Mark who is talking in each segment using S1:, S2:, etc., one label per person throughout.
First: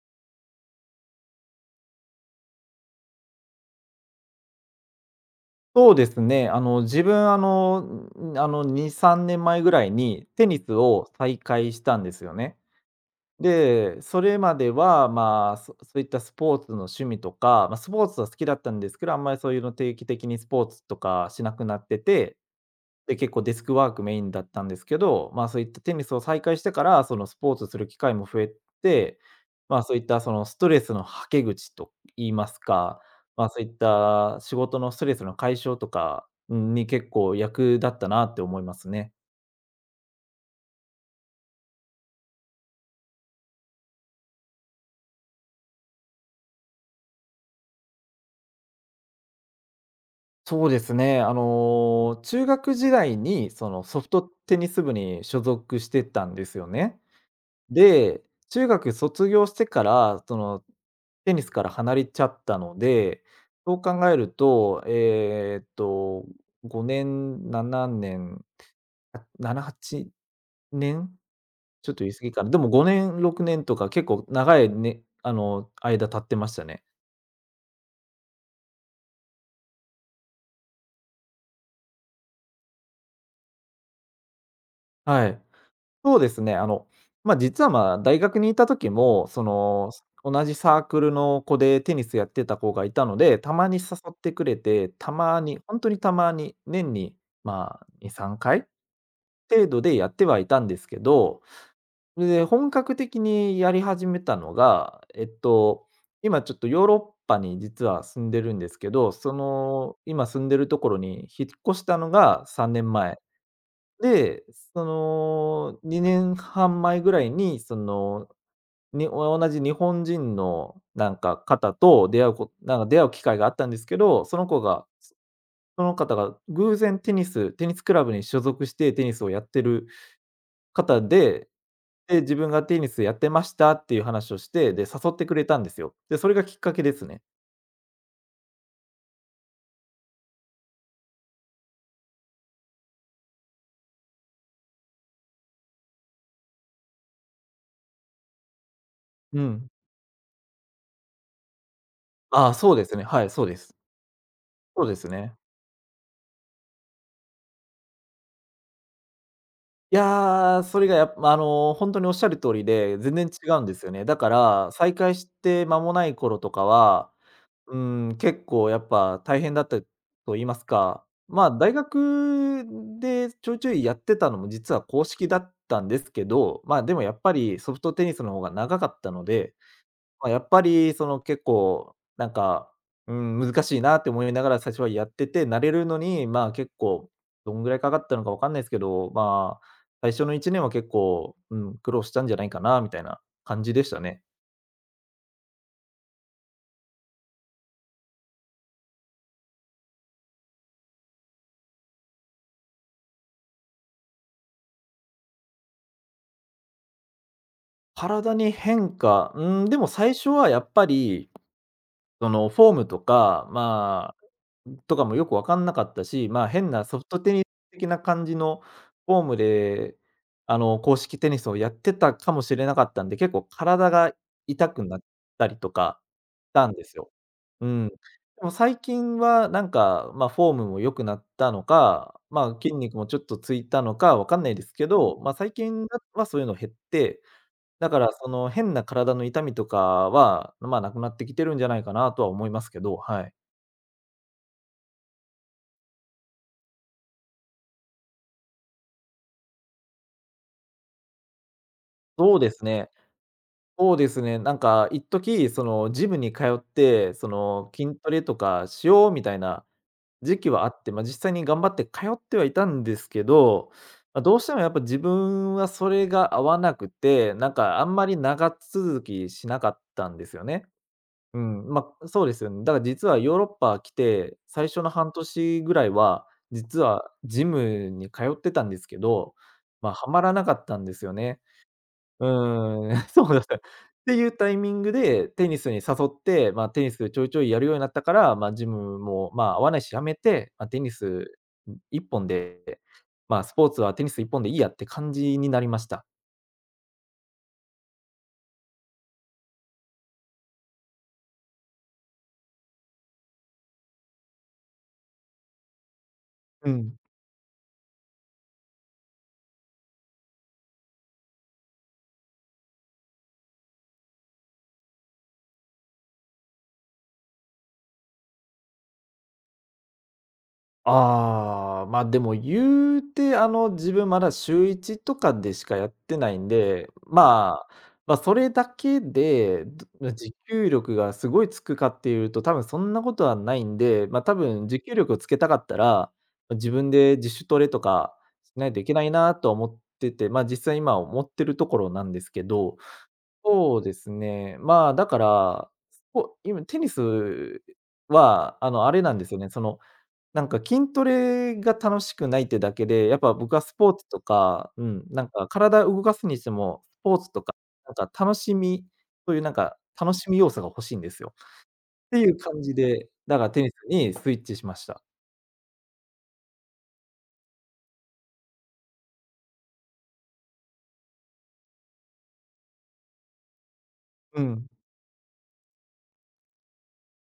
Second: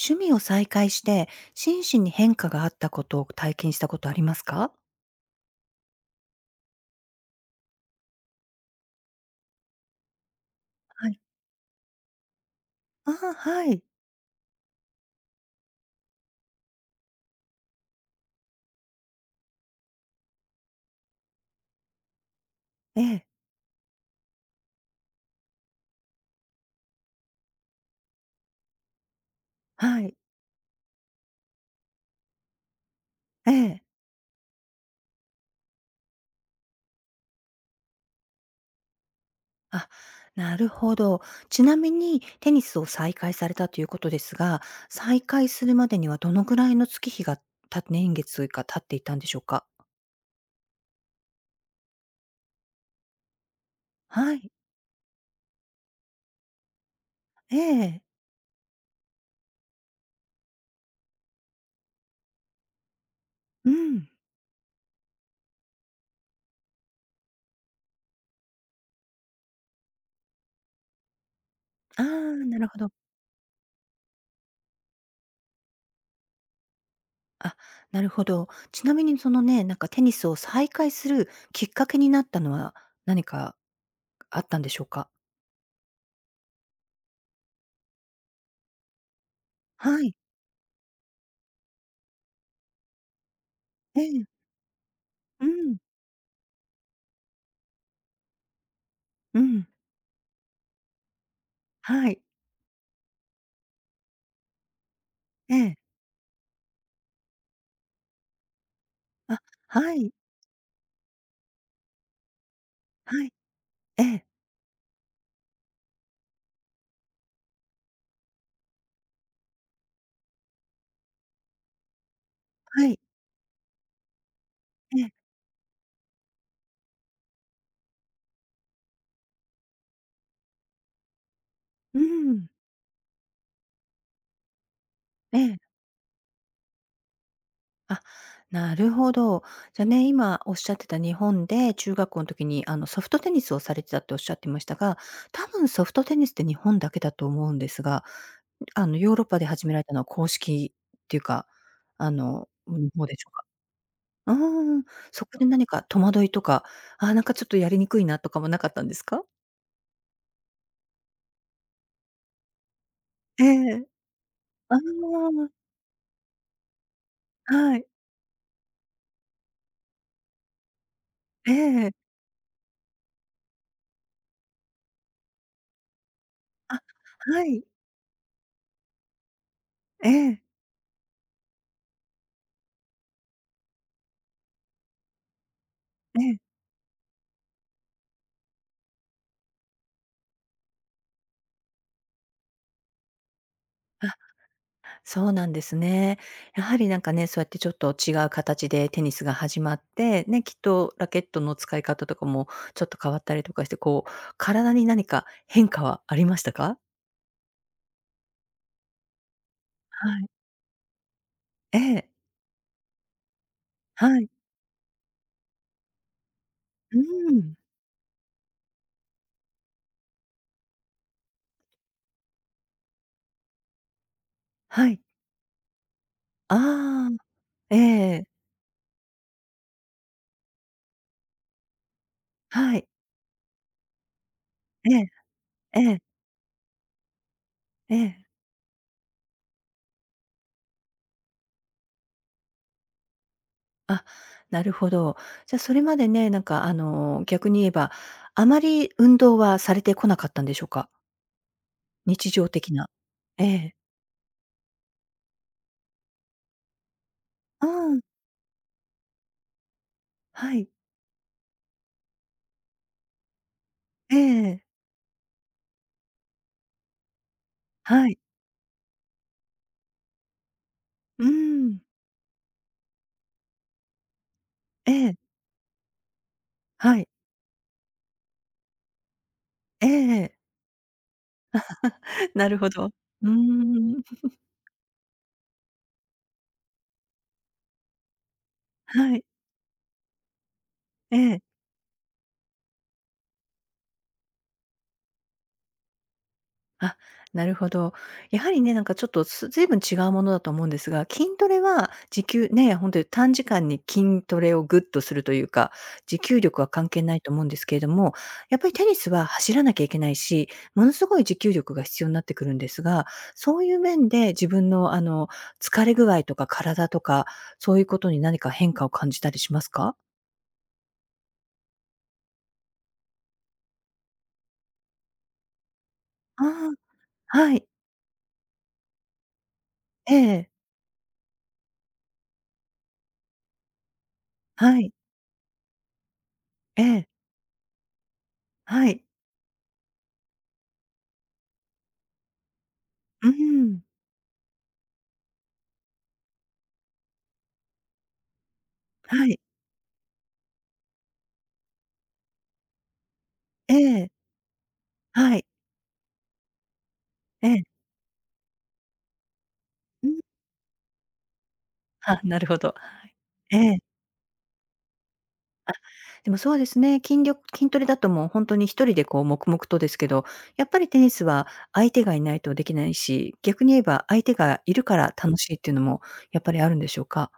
S1: 趣味を再開して、心身に変化があったことを体験したことありますか？
S2: そうですね。自分、2、3年前ぐらいにテニスを
S1: はい。
S2: 再開したんですよね。
S1: ああ、はい。
S2: で、それまでは、まあ、そういったスポーツの趣味とか、まあ、スポーツは好きだったんですけど、あんまりそういうの定期的にスポーツとかしなくなってて、
S1: え
S2: で、
S1: え、
S2: 結構デスクワークメインだったんですけど、まあ、そういったテニスを再開してから、そのスポーツする機会も増えて、まあ、そうい
S1: は
S2: っ
S1: い。
S2: たそのストレスのはけ口と言いますか、まあ、
S1: え
S2: そういっ
S1: え。
S2: た仕事のストレスの解消とかに結構役立ったなって思いますね。
S1: あ、なるほど。ちなみにテニスを再開されたということですが、再開するまでにはどのぐらいの月日がた年月が経っていたんでしょうか？
S2: そうですね。中学時代にそのソフト
S1: はい。
S2: テニス部に所属してたんですよね。
S1: ええ。
S2: で、中学卒業してから、テニスから離れちゃったので、
S1: う
S2: そう考
S1: ん。
S2: えると、5年、7年、あ、7、8年？ちょっ
S1: あ
S2: と
S1: あ、
S2: 言い過ぎかな。で
S1: なる
S2: も
S1: ほど。
S2: 5年、6年とか結構長いね、あの、間経ってましたね。
S1: あ、なるほど。ちなみにそのね、なんかテニスを再開するきっかけになったのは何かあったんでしょうか？
S2: はい。そうですね。まあ、実は、まあ、大学にいた時も、その、
S1: はい。
S2: 同じサークルの子でテニスやってた子がいたので、たまに誘
S1: え
S2: っ
S1: え、
S2: てくれて、たま
S1: う
S2: に、
S1: ん、
S2: 本当にたまに、年に、まあ、2、3回
S1: う
S2: 程
S1: ん、
S2: 度でやってはいたんですけど、
S1: はい、
S2: で、本格的にやり始めたのが、
S1: ええ、
S2: 今ちょっとヨーロッパに実は住んでるんですけど、
S1: あ、はい、
S2: 今住んでるところに引っ越したのが3年前。
S1: はい、ええ、
S2: で、その2年半前ぐらいに、その、に同じ日本人のなんか方と出会うこなんか
S1: は
S2: 出
S1: い、
S2: 会う機会があったんですけど、その子が
S1: ええ、
S2: その方が偶然テニスクラブに所属してテニスをやってる方で、
S1: う
S2: で、自
S1: ん、
S2: 分がテニスやってましたっていう話をして、で、誘ってく
S1: え
S2: れ
S1: え、
S2: たんですよ。で、それがきっかけですね。
S1: あ、なるほど。じゃあね、今おっしゃってた日本で中学校の時に、あの、ソフトテニスをされてたっておっしゃってましたが、多分ソフトテニスって日本だけだと思うんですが、あの、ヨーロッパ
S2: う
S1: で始
S2: ん。
S1: められたのは公式っていうか、あ
S2: あ
S1: の、
S2: あ、
S1: う
S2: そうですね。
S1: 方で
S2: は
S1: し
S2: い、
S1: ょう
S2: そ
S1: か？
S2: うです。
S1: うー
S2: そ
S1: ん、
S2: うです
S1: そ
S2: ね。
S1: こで何か戸惑いとか、ああ、なんかちょっとやりにくいなとかもなかったんですか？
S2: いや、それがやっぱ、ほんとにおっしゃる通りで、全然
S1: え
S2: 違うんです
S1: え、
S2: よね。だから、
S1: あ
S2: 再開し
S1: あ。
S2: て間もない頃とかは、う
S1: はい。
S2: ん、結構やっぱ大変だったと言いますか、まあ、
S1: え
S2: 大
S1: え。
S2: 学でちょいちょいやってたのも実は公式だったんですけど、ま
S1: あ、
S2: あ、でもやっぱ
S1: は
S2: り
S1: い。
S2: ソフトテニスの方が長かったので、
S1: え
S2: まあ、や
S1: え、
S2: っぱりその結構なんか、うん、難しいなって思いながら最初はやってて、慣れるの
S1: え
S2: に、まあ、
S1: え。
S2: 結構どんぐらいかかったのかわかんないですけど、まあ、最初の1年は結構、うん、苦労したんじゃないかなみたいな感じでした
S1: あ、
S2: ね。
S1: そうなんですね。やはりなんかね、そうやってちょっと違う形でテニスが始まって、ね、きっとラケットの使い方とかもちょっと変わったりとかして、こう、体に何か変化はありましたか？
S2: 体に変化、うん、でも最
S1: はい。
S2: 初はやっぱり、
S1: ええ、
S2: そのフォームとか、
S1: は
S2: ま
S1: い。
S2: とかもよく分かんなかったし、まあ、変な
S1: う
S2: ソフトテ
S1: ー
S2: ニス
S1: ん。
S2: 的な感じのフォームで、公式テニスをやってたかもしれなかったんで、結構体が痛く
S1: は
S2: な
S1: い。
S2: ったりとかしたんです
S1: あ
S2: よ。う
S1: あ、え
S2: ん。で
S1: え。
S2: も最近はなんか、まあ、フォームも良くなったのか、まあ、筋
S1: はい。
S2: 肉もちょっとついたのか分かんないですけ
S1: ええ、
S2: ど、まあ、最
S1: え
S2: 近
S1: え、
S2: はそういうの減って、だ
S1: え
S2: か
S1: え、え
S2: ら
S1: え。
S2: その変な体の痛みとかは、まあ、なくなってきてるんじゃないかなとは思いますけど、はい。
S1: あ、なるほど。じゃあ、それまでね、なんか、あの、逆に言えば、あまり運動はされてこなかったんでしょうか？日
S2: そう
S1: 常
S2: です
S1: 的
S2: ね。
S1: な。ええ。
S2: そうですね、なんか一時、そのジムに通って、そ
S1: う
S2: の筋
S1: ん。
S2: トレとかしようみたいな時期
S1: は
S2: はあ
S1: い。
S2: って、まあ、実際に頑張って通ってはいたんですけど、
S1: え
S2: まあ、どうしても
S1: え
S2: やっぱ自分はそれが合わなくて、なんかあんま
S1: は
S2: り
S1: い。
S2: 長続きしなかったんですよね。
S1: うー
S2: うん、
S1: ん。
S2: まあ、そうですよね。だから実はヨーロッパ来て、最初の
S1: え
S2: 半
S1: え。
S2: 年ぐらいは、実
S1: はい。
S2: はジムに通ってたんですけど、
S1: え
S2: まあ、はま
S1: え
S2: ら
S1: え。
S2: なかったんですよね。う
S1: なるほど。
S2: ー
S1: う
S2: ん、そ
S1: ー
S2: うですね。っ
S1: ん。
S2: ていうタイミングで、テニスに誘って、まあ、テニスちょいちょいやるようになったから、まあ、ジム
S1: はい。
S2: も、まあ、合わないしやめて、まあ、テニ
S1: え
S2: ス
S1: え。
S2: 一本で、まあ、スポーツはテニス一本でいいやって感じになりました。
S1: あ、なるほど。やはりね、なんかちょっとずいぶん違うものだと思うんですが、筋トレは持久ね、本当に短時間に筋トレをぐっとするというか、持久力
S2: う
S1: は関
S2: ん。
S1: 係ないと思うんですけれども、やっぱりテニスは走らなきゃいけないし、ものすごい持久力が必要になってくるんですが、そういう面で自分のあの、疲れ具合とか体とか、そういうことに何か変化を感じたりしますか？
S2: ああ、ま、でも言うて、自分まだ週1とかでしかやってないん
S1: あ
S2: で、
S1: あ、は
S2: ま
S1: い。
S2: あ、ま、それだけで、
S1: え
S2: 持
S1: え。
S2: 久力がすごいつくかっていうと、多分そんなことはないんで、ま、多分持
S1: はい。
S2: 久力をつけたかったら、ま、自
S1: え
S2: 分
S1: え。
S2: で自主トレとかしないとい
S1: は
S2: けな
S1: い。
S2: いなと思ってて、ま、実際今思ってるところなんですけど、
S1: う
S2: そ
S1: ん。
S2: うですね、まあ、だから、今テニスは、あれなんで
S1: は
S2: す
S1: い。
S2: よね、なんか筋トレが楽しくないってだけで、やっぱ僕はス
S1: え
S2: ポーツ
S1: え。
S2: とか、うん、なん
S1: はい。
S2: か体動かすにしても、スポーツと
S1: え
S2: か、
S1: え。
S2: なんか楽しみ、そういうなんか
S1: う
S2: 楽
S1: ん。
S2: し み要素が欲しいんですよ。って
S1: あ、
S2: いう
S1: なるほ
S2: 感じ
S1: ど。
S2: で、だから
S1: え
S2: テニ
S1: え。
S2: スにスイッチしました。
S1: でもそうですね、筋トレだともうほんとに一人でこう黙々とですけど、やっぱりテニスは相手がいないとできないし、逆に言えば相手
S2: う
S1: が
S2: ん。
S1: いるから楽しいっていうのもやっぱりあるんでしょうか？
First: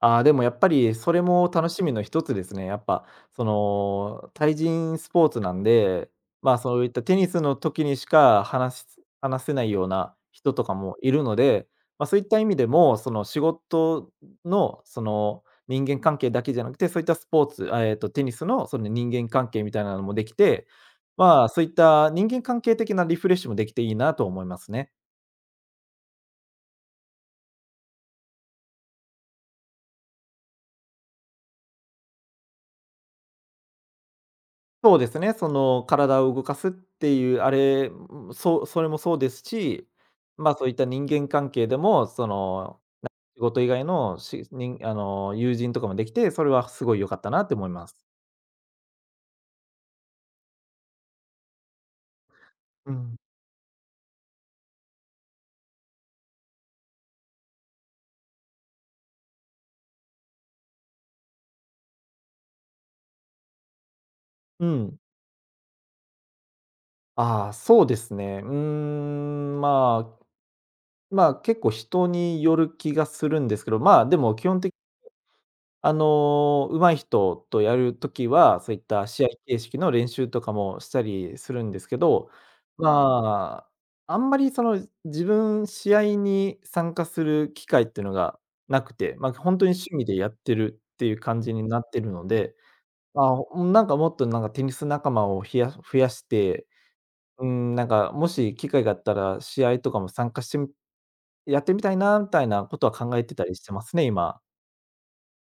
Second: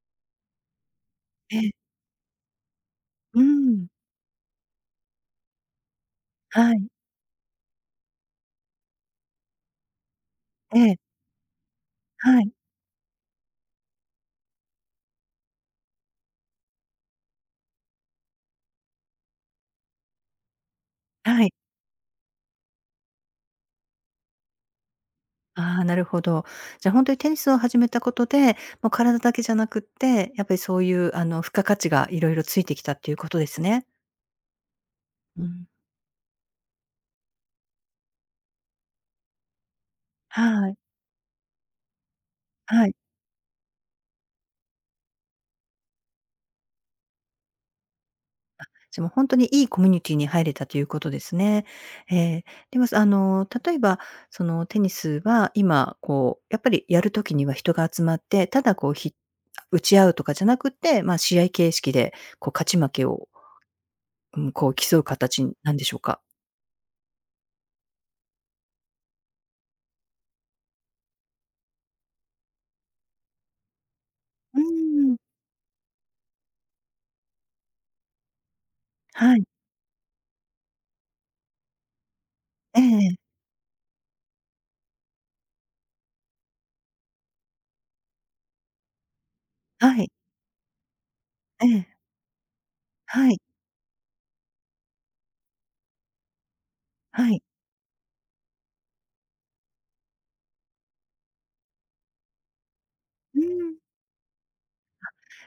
S2: ああ、でもやっぱりそれも
S1: え
S2: 楽
S1: え。
S2: しみの一つですね。やっぱ
S1: うー
S2: そ
S1: ん。
S2: の、対人スポーツなんで、ま、
S1: は
S2: そう
S1: い。
S2: いったテニスの時にしか話せないような人とか
S1: え
S2: も
S1: え。
S2: いるので、まあ、そういった
S1: は
S2: 意
S1: い。
S2: 味でも、その仕事のその人間関係だけじゃなくて、そういったスポーツ、テニスのその人間関係みたいなのもできて、ま
S1: は
S2: あ、
S1: い。
S2: そういった人間関係的なリフレッシュもできていいなと思いますね。
S1: ああ、なるほど。じゃ、ほんとにテニスを始めたことで、もう体だけじゃなくって、やっぱりそういうあの、付加価値が色々ついてきたっていうことですね。
S2: そうですね、
S1: う
S2: そ
S1: ん。
S2: の体を動かすっていう、あれ、ん、そうそれもそうですし、ま、そう
S1: は
S2: いっ
S1: い。
S2: た人間関係でも、その、
S1: はい。
S2: 仕事以外のしにあの、友人とかもできて、それはすごい良かったなって思います。
S1: でも本当にいいコミュニティに入れたということですね。ええ、でも、
S2: う
S1: あ
S2: ん。
S1: の、例えば、その、テニスは今、こう、やっぱりやるときには人が集まって、ただこう、打ち合うとかじゃなくて、まあ、試合形式で、こう、勝ち負けを、うん、
S2: う
S1: こう、
S2: ん。
S1: 競う形なんでしょうか？
S2: ああ、そうですね。うーん、まあ、結構人による気がするんですけど、まあ、でも基
S1: う
S2: 本
S1: ーん、
S2: 上手い人とやるときは、そういった試合
S1: はい。
S2: 形式の練習とかもしたりするんですけど、
S1: ええ
S2: まあ、あんまりその、自分試合に参加する機会っていうのがなくて、ま、本当に趣
S1: は
S2: 味
S1: い。
S2: でやってるっていう感じに
S1: え
S2: な
S1: え。
S2: ってるので、
S1: は
S2: ま
S1: い。
S2: あ、なんかもっとなんかテニス仲間を増やして、
S1: はい。
S2: うん、なんかもし機会があったら試合とかも参加してみやってみたいなみたいなことは考えて
S1: うー
S2: たりして
S1: ん。
S2: ますね、今。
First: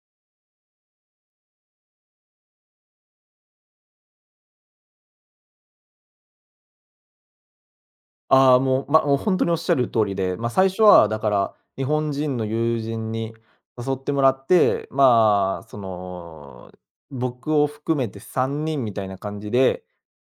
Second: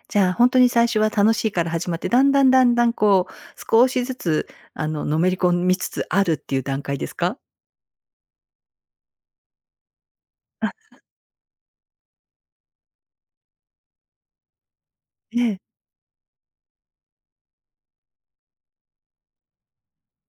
S1: じゃあ、本当に最初は楽しいから始まって、だんだんだんだん、こう、少しずつ、あの、のめり込みつつあるっていう段階ですか？
S2: ああ、もう、ま、もうほんとにおっしゃる通りで、ま、最初はだから、日本人の友人に誘ってもらって、
S1: え
S2: ま
S1: え、
S2: あ、その、僕を含めて3人みたいな感じで、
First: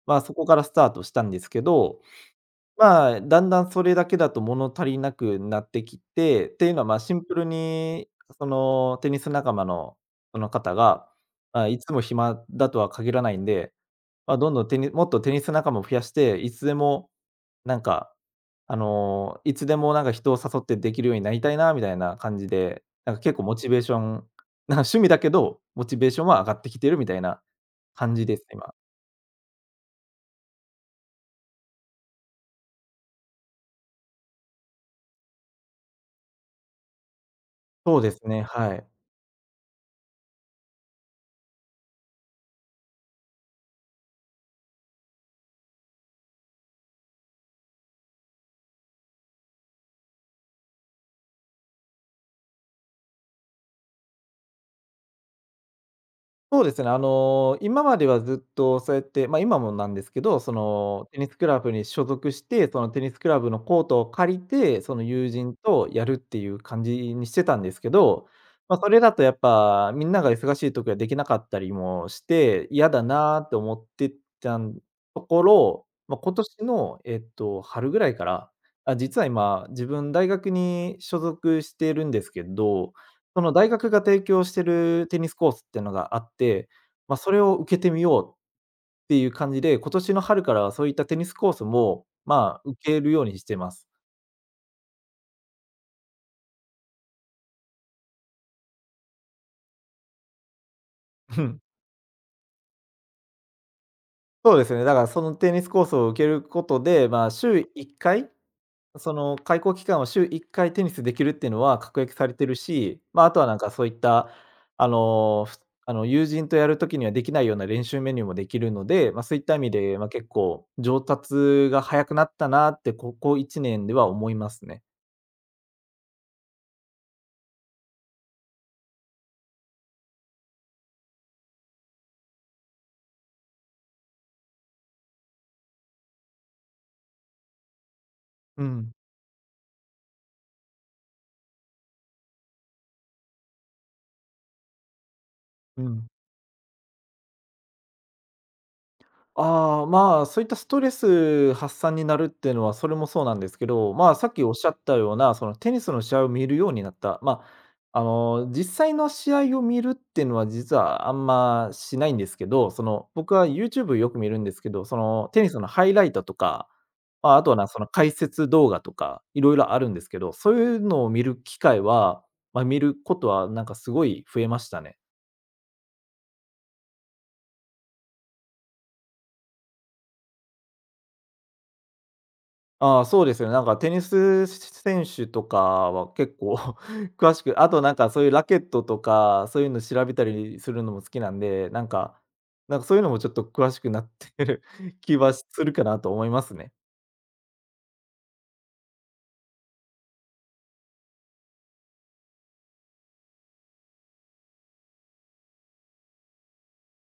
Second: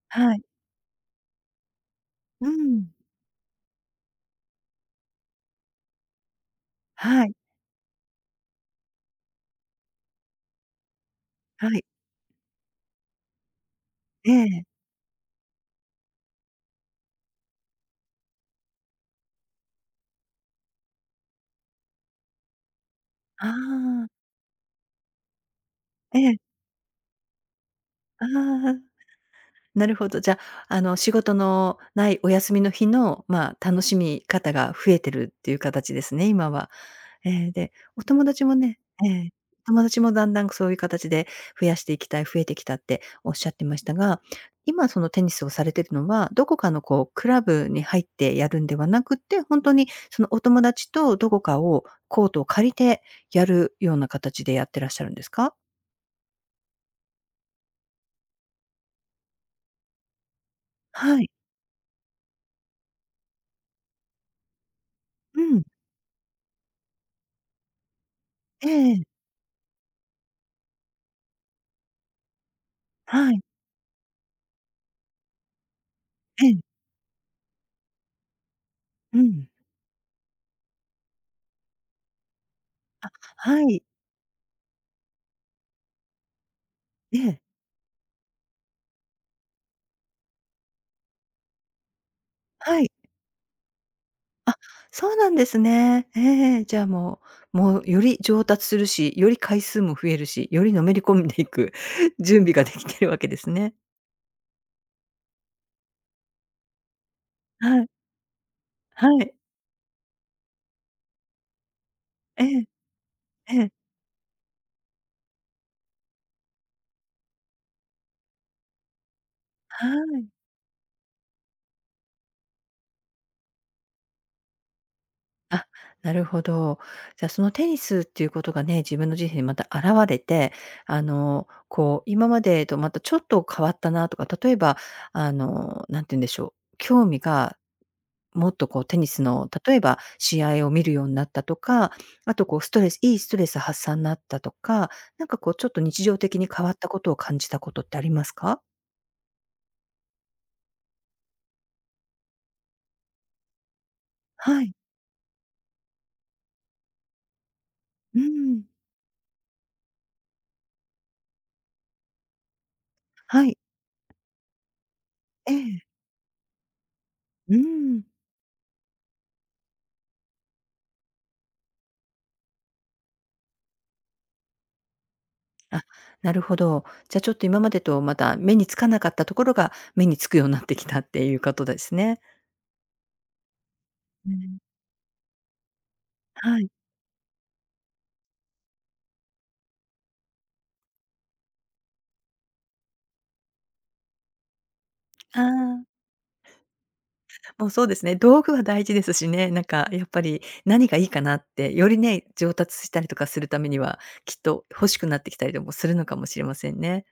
S2: まあ、そ
S1: はい。
S2: こからスタートしたんですけど、
S1: うん。
S2: まあ、だんだんそれだけだと物足りなくなってきて、っていうのは、ま、シン
S1: は
S2: プ
S1: い、
S2: ルに、その、テニス仲間のその方が、まあ、
S1: は
S2: い
S1: い。
S2: つも暇だとは限らないんで、
S1: え
S2: ま、どんど
S1: え。
S2: んもっとテニス仲間を増やして、なんか、いつでもなんか人を誘ってできるようになりたいなみたいな感じで、なんか結構
S1: あ
S2: モチベーショ
S1: あ、
S2: ン、なんか趣味だけど、モチベー
S1: え
S2: ション
S1: え。
S2: は上がってきてるみたいな感
S1: あ
S2: じです、今。
S1: あ、なるほど。じゃ、あの、仕事のないお休みの日の、まあ、楽しみ方が増えてるっていう形ですね、今は。ええ、で、
S2: そう
S1: お
S2: です
S1: 友
S2: ね、
S1: 達も
S2: は
S1: ね
S2: い。
S1: ええ、お友達もだんだんそういう形で増やしていきたい、増えてきたっておっしゃってましたが、今そのテニスをされてるのは、どこかのこうクラブに入ってやるんではなくって、ほんとにそのお友達とどこかをコートを借りてやるような形でやってらっしゃるんですか？
S2: そうですね、今まではずっとそうやって、まあ、今もなんですけど、そのテ
S1: は
S2: ニ
S1: い。
S2: スクラブに所属して、そのテニスクラブのコートを借りて、その友
S1: う
S2: 人
S1: ん。
S2: とやるっていう感じにしてたんですけど、
S1: え
S2: まあ、そ
S1: ええ
S2: れだ
S1: え。
S2: とやっぱみんなが忙しい時はできなかったりもして、嫌だ
S1: はい。
S2: なって思ってたところ、まあ、今
S1: ええ。
S2: 年の、春ぐらいから、あ、
S1: う
S2: 実は
S1: ん。
S2: 今自分大学に所属してるんですけど、その
S1: は
S2: 大
S1: い。
S2: 学が提供してるテニスコースっていうのがあって、まあ、
S1: え
S2: それ
S1: え。
S2: を受けてみようっていう感じで、今年の春からはそういったテニスコースも、まあ、受
S1: はい。
S2: けるようにしてます。
S1: あ、そうなんですね。ええじゃあもうより上達するし、より回数も増えるし、よりのめり込ん
S2: う
S1: でい
S2: ん。
S1: く 準備ができてるわけですね。
S2: そうですね、だからそのテニスコースを受けることで、まあ、週
S1: はい。
S2: 1回、
S1: は
S2: そ
S1: い。
S2: の開雇期間を週1回テニスできるっていうのは確約されて
S1: え
S2: る
S1: え、
S2: し、まあ、あとはな
S1: え
S2: んか
S1: え。
S2: そういった、あの、ふあの、友人とやるときにはできないような練習メニューもできるので、まあ、そういった意味
S1: は
S2: で、まあ、結
S1: い。
S2: 構上達が早くなったなってここ1年では思いますね。
S1: なるほど。じゃあそのテニスっていうことがね、自分の人生にまた現れて、あの、こう今までとまたちょっと変わったなとか、例えばあの、なんて言うんでしょう、興味がもっ
S2: う
S1: とこう
S2: ん、
S1: テニスの、例えば試合を見るようになったとか、あとこうストレスいいストレス発散になったとか、なんかこうちょっと
S2: う
S1: 日
S2: ん。
S1: 常的に変わったことを感じたことってありますか？
S2: ああ、まあ、そういったストレス発散になるっていうのは、それもそうなんですけど、まあ、さっきおっ
S1: は
S2: しゃ
S1: い。
S2: ったような、そのテニスの試合を見るようになった。まあ、
S1: うん。
S2: 実際の試合を見るっていうのは、実はあんましないんですけど、その、僕
S1: は
S2: は
S1: い。
S2: YouTube よく見るんですけど、その、テニ
S1: え
S2: スの
S1: え。
S2: ハイライトとか、まあ、あとは
S1: う
S2: な、その
S1: ん。
S2: 解説動画とか、いろいろあるんですけど、そういうのを見る機会は、まあ、見ることはなんかすごい増えましたね。
S1: あ、なるほど。じゃあちょっと今までとまた目につかなかったところが、目につくようになってきたっていうことですね。
S2: ああ、そうですよね。なんかテニ
S1: う
S2: ス
S1: ん。
S2: 選手とかは結構
S1: はい。
S2: 詳しく、あとなんかそういうラケットとか、そういうの調べたりするのも好きなんで、なんかそういうのもちょっと詳しくなってる 気は
S1: あ
S2: するかな
S1: あ。
S2: と思いますね。
S1: もうそうですね。道具は大事ですしね。なんかやっぱり何がいいかなって、よりね、上達したりとかするためには、きっと欲しくなってきたりでもするのかもしれませんね。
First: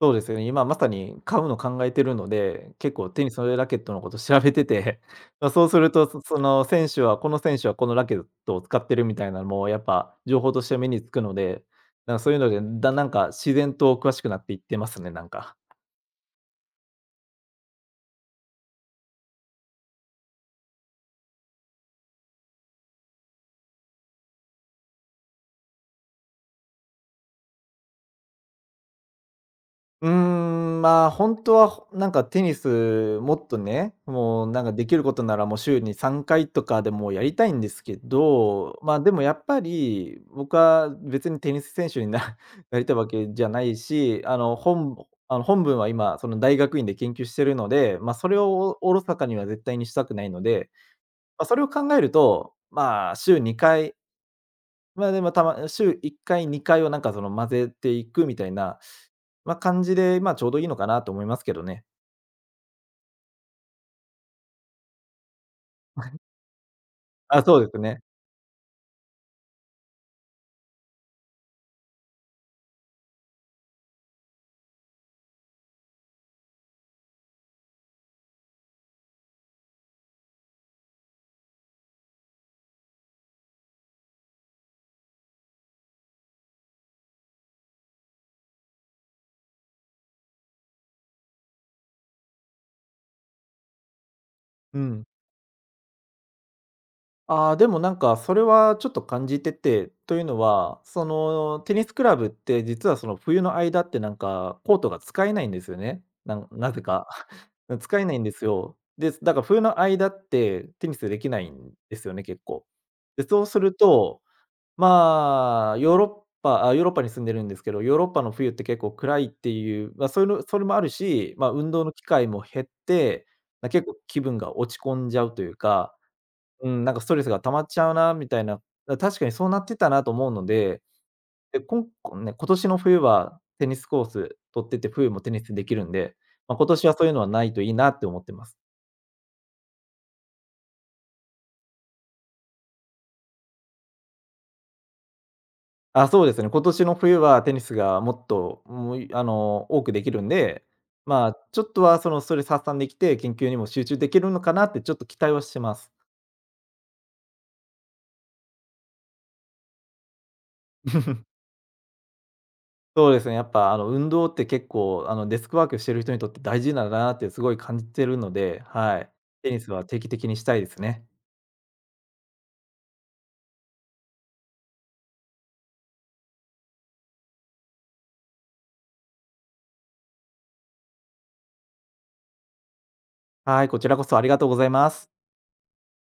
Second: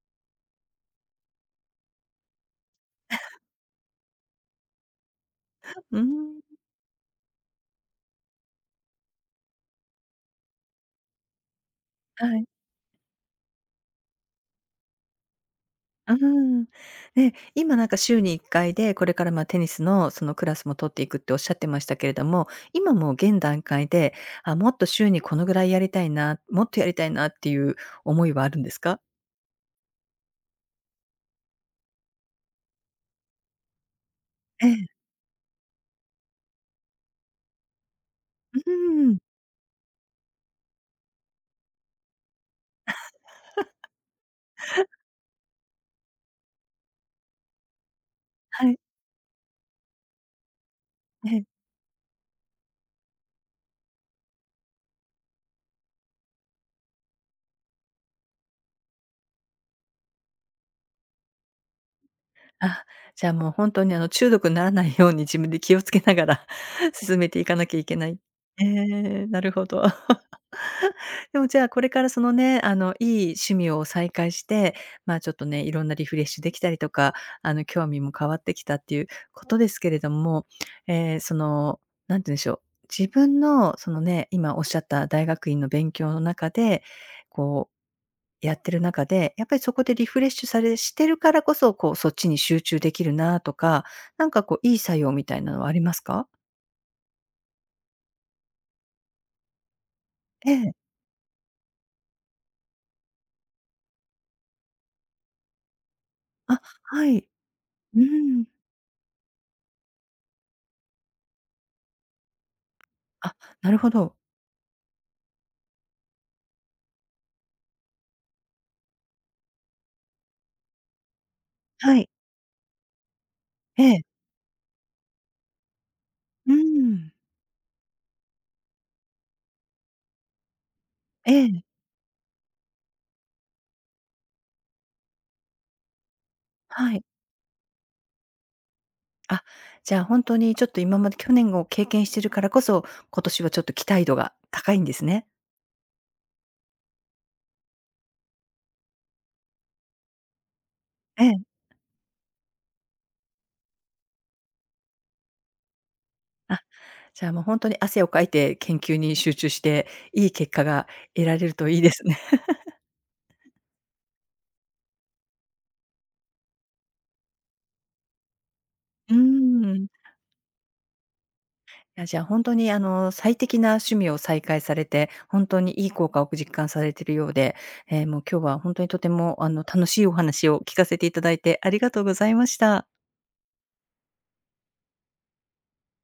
S2: そうですよね、今まさに買うの考えてるので、結構テニスのラケットのこと調べてて、ま、そうする
S1: うー
S2: と、そそ
S1: ん。
S2: の選手はこの選手はこのラケットを使ってるみたいなのもやっぱ情報として目につくので、なんか
S1: は
S2: そういう
S1: い。
S2: ので、なんか自然と詳しくなっていってますね、なんか。
S1: うーん。で、今なんか週に1回で、これから、ま、テニスのそのクラスも取っていくっておっしゃってましたけれども、今もう現段階で、あ、もっと週にこのぐらいやりたいな、もっとやりたいなっていう思いはあるんですか？
S2: うーん、まあ、本当は、なんかテニスもっとね、もうなん
S1: え
S2: かで
S1: え。
S2: きることならもう週に3回とかでもやりたいんですけ
S1: う
S2: ど、まあ、で
S1: ーん。
S2: もやっぱり、僕は別にテニス選手になりたいわけじゃないし、あの、本文は今その大学院で研究してるので、ま、それ
S1: は
S2: を
S1: い。
S2: おおろそかには絶対にしたくないので、
S1: え
S2: まあ、そ
S1: え。
S2: れを考えると、まあ、週2回、まあ、でも、週1回、2回をなんかその混ぜていくみたいな、まあ、感じで、ま、ちょうどいいのかなと思いますけどね。
S1: あ、じゃあもう本当にあの中毒にならないように自分で気をつけながら 進めて
S2: あ、
S1: いか
S2: そう
S1: な
S2: で
S1: き
S2: す
S1: ゃいけ
S2: ね。
S1: ない。ええ、なるほど。でもじゃあこれからそのね、あのいい趣味を再開して、まあちょっとね、いろんなリフレッシュできたりとか、あの興味も変わってきたっていうことですけれども、ええ、その、なんて言うんでしょう、自分のそのね、今おっしゃった大学院の勉強の中で、こうやってる中で、やっぱりそこでリフレッシュしてるからこそ、こう、そっちに集中できるなとか、なんかこう、い
S2: う
S1: い作
S2: ん。
S1: 用みたいなのはありますか？
S2: ああ、でもなんかそれはちょっと感じてて、というの
S1: え
S2: は、
S1: え。
S2: そのテニスクラブって実はその冬の間ってなんかコートが使えないんですよね。
S1: あ、
S2: なぜ
S1: は
S2: か。
S1: い。う
S2: 使
S1: ー
S2: えないんです
S1: ん。
S2: よ。で、だから冬の間ってテニスできないんですよね、結構。で、
S1: あ、
S2: そうす
S1: な
S2: る
S1: るほど。
S2: と、まあ、ヨーロッパに住んでるんですけど、ヨーロッパの冬って結構暗いっていう、まあ、そういうのそれもあるし、まあ、運動の
S1: は
S2: 機
S1: い。
S2: 会も減って、
S1: え
S2: 結構
S1: え。
S2: 気分が落ち込んじゃうというか、
S1: うー
S2: うん、なんかス
S1: ん。
S2: トレスが溜まっちゃうなみたいな、あ、確かにそうなってたなと思うので、
S1: え
S2: で、
S1: え。
S2: ね、今年の冬はテニスコース取ってて、冬もテニスできるんで、まあ、今年
S1: は
S2: は
S1: い。
S2: そういうのはないといいなって思ってます。
S1: あ、じゃあ、ほんとにちょっと今まで去年を経験してるからこそ、今年はちょっと期待度が高いんですね。
S2: あ、そうですね。今年の冬はテニスがもっと、もう、いあの、多くできるんで、
S1: え
S2: ま
S1: え。
S2: あ、ちょっとはそのストレス発散できて、研究にも集中できるのかなってちょっと期待はしてます。
S1: あ、じゃあ、もうほんとに汗をかいて研究に集中して、いい結果が得ら れるといいですね。
S2: そうですね、やっぱ運動って結構デスクワークしてる人にとって大事なんだなってすごい感じてるので、はい。
S1: うー
S2: テニスは
S1: ん。
S2: 定期的にしたいですね。
S1: いや、じゃあ、本当に、あの、最適な趣味を再開されて、本当にいい効果を実感されているようで、ええ、もう今日は本当にとても、あの、楽しいお話を聞かせていただいてありがとうございました。
S2: はい、こちらこそありがとうございます。